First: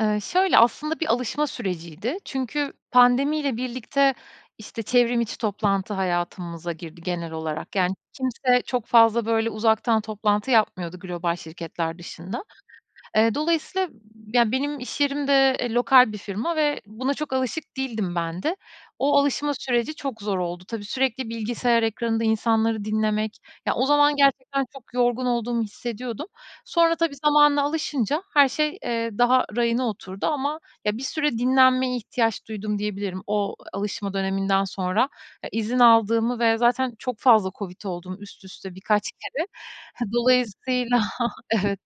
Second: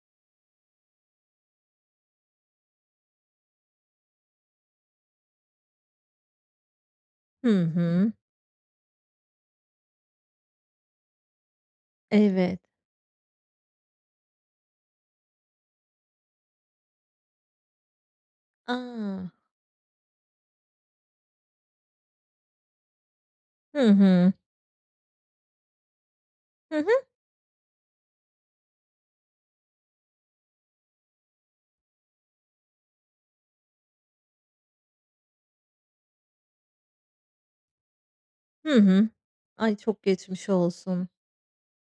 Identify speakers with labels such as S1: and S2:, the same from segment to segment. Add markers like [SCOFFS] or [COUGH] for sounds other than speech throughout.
S1: Eee, şöyle, aslında bir alışma süreciydi. Çünkü pandemiyle birlikte, işte, çevrimiçi toplantı hayatımıza girdi genel
S2: Hı
S1: olarak. Yani
S2: hı.
S1: kimse çok fazla böyle uzaktan toplantı yapmıyordu global şirketler dışında.
S2: Evet.
S1: Eee, dolayısıyla, ya, benim iş yerim de, eee, lokal bir firma ve buna çok alışık değildim ben de. O
S2: A!
S1: alışma süreci çok zor oldu. Tabii, sürekli bilgisayar ekranında insanları dinlemek ya,
S2: Hı
S1: o zaman
S2: hı.
S1: gerçekten çok yorgun olduğumu hissediyordum.
S2: Hı
S1: Sonra
S2: hı.
S1: tabii, zamanla alışınca her şey, eee, daha rayına oturdu ama, ya, bir süre dinlenmeye ihtiyaç duydum diyebilirim o alışma döneminden sonra. E, izin aldığımı ve zaten çok fazla COVID oldum üst
S2: Hı
S1: üste
S2: hı.
S1: birkaç kere.
S2: Ay, çok geçmiş
S1: Dolayısıyla
S2: olsun.
S1: [CHUCKLES] Evet,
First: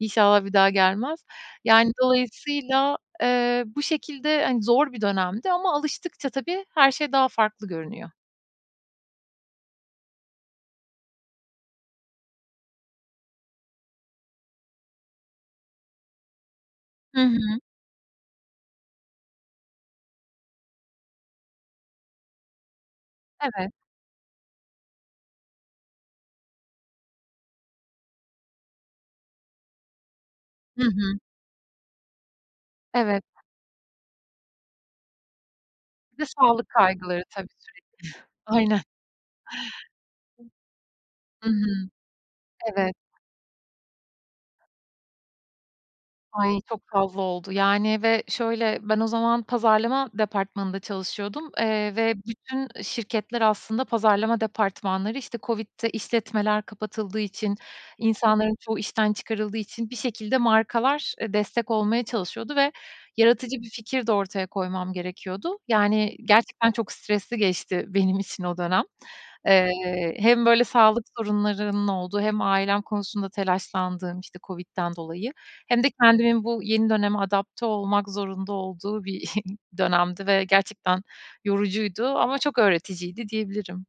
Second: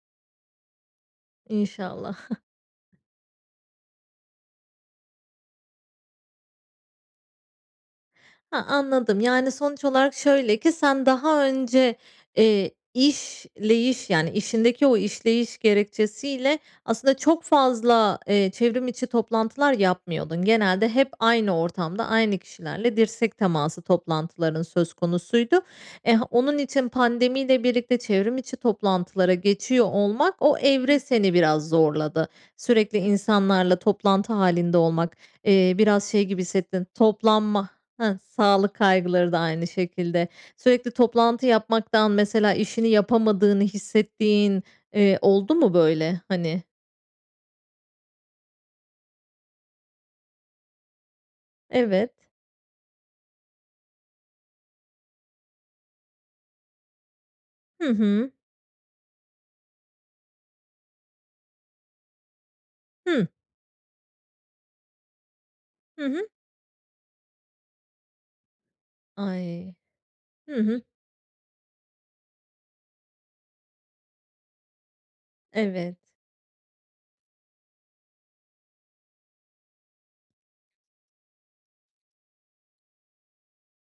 S1: inşallah bir daha gelmez. Yani
S2: İnşallah. [CHUCKLES]
S1: dolayısıyla, eee, bu şekilde, hani, zor bir dönemdi ama alıştıkça tabii, her şey daha farklı görünüyor.
S2: Ha, anladım. Yani sonuç olarak şöyle ki sen daha önce, eee, işleyiş yani işindeki o işleyiş gerekçesiyle aslında
S1: Hı
S2: çok
S1: hı.
S2: fazla, eee, çevrimiçi toplantılar yapmıyordun. Genelde hep aynı ortamda aynı kişilerle dirsek
S1: Evet.
S2: teması toplantıların söz konusuydu. Eh, onun için pandemiyle birlikte çevrimiçi toplantılara geçiyor olmak, o
S1: Hı
S2: evre
S1: hı.
S2: seni biraz zorladı. Sürekli
S1: Evet.
S2: insanlarla toplantı hâlinde olmak, eee, biraz
S1: Bir
S2: şey
S1: de
S2: gibi
S1: sağlık
S2: hissettin,
S1: kaygıları tabii,
S2: toplanma
S1: sürekli.
S2: Hıh, sağlık
S1: [CHUCKLES] Aynen.
S2: kaygıları da aynı şekilde. Sürekli toplantı
S1: Hı hı.
S2: yapmaktan mesela işini
S1: Evet.
S2: yapamadığını hissettiğin, eee, oldu mu böyle,
S1: Ay,
S2: hani?
S1: çok fazla oldu yani ve şöyle, ben o zaman pazarlama departmanında çalışıyordum, eee,
S2: Evet.
S1: ve bütün şirketler aslında pazarlama departmanları, işte, COVID'de işletmeler kapatıldığı için,
S2: Hı hı.
S1: insanların çoğu işten çıkarıldığı için bir şekilde markalar, eee, destek olmaya çalışıyordu ve
S2: Hı.
S1: yaratıcı bir fikir de ortaya koymam gerekiyordu.
S2: Hı
S1: Yani
S2: hı.
S1: gerçekten çok stresli geçti benim için o dönem.
S2: Ay!
S1: Eee, hem
S2: Hı
S1: böyle
S2: hı.
S1: sağlık sorunlarının olduğu hem ailem konusunda telaşlandığım, -işte, COVID'den dolayı hem de
S2: Evet.
S1: kendimin bu yeni döneme adapte olmak zorunda olduğu bir [SCOFFS] dönemdi ve gerçekten yorucuydu ama çok öğreticiydi diyebilirim.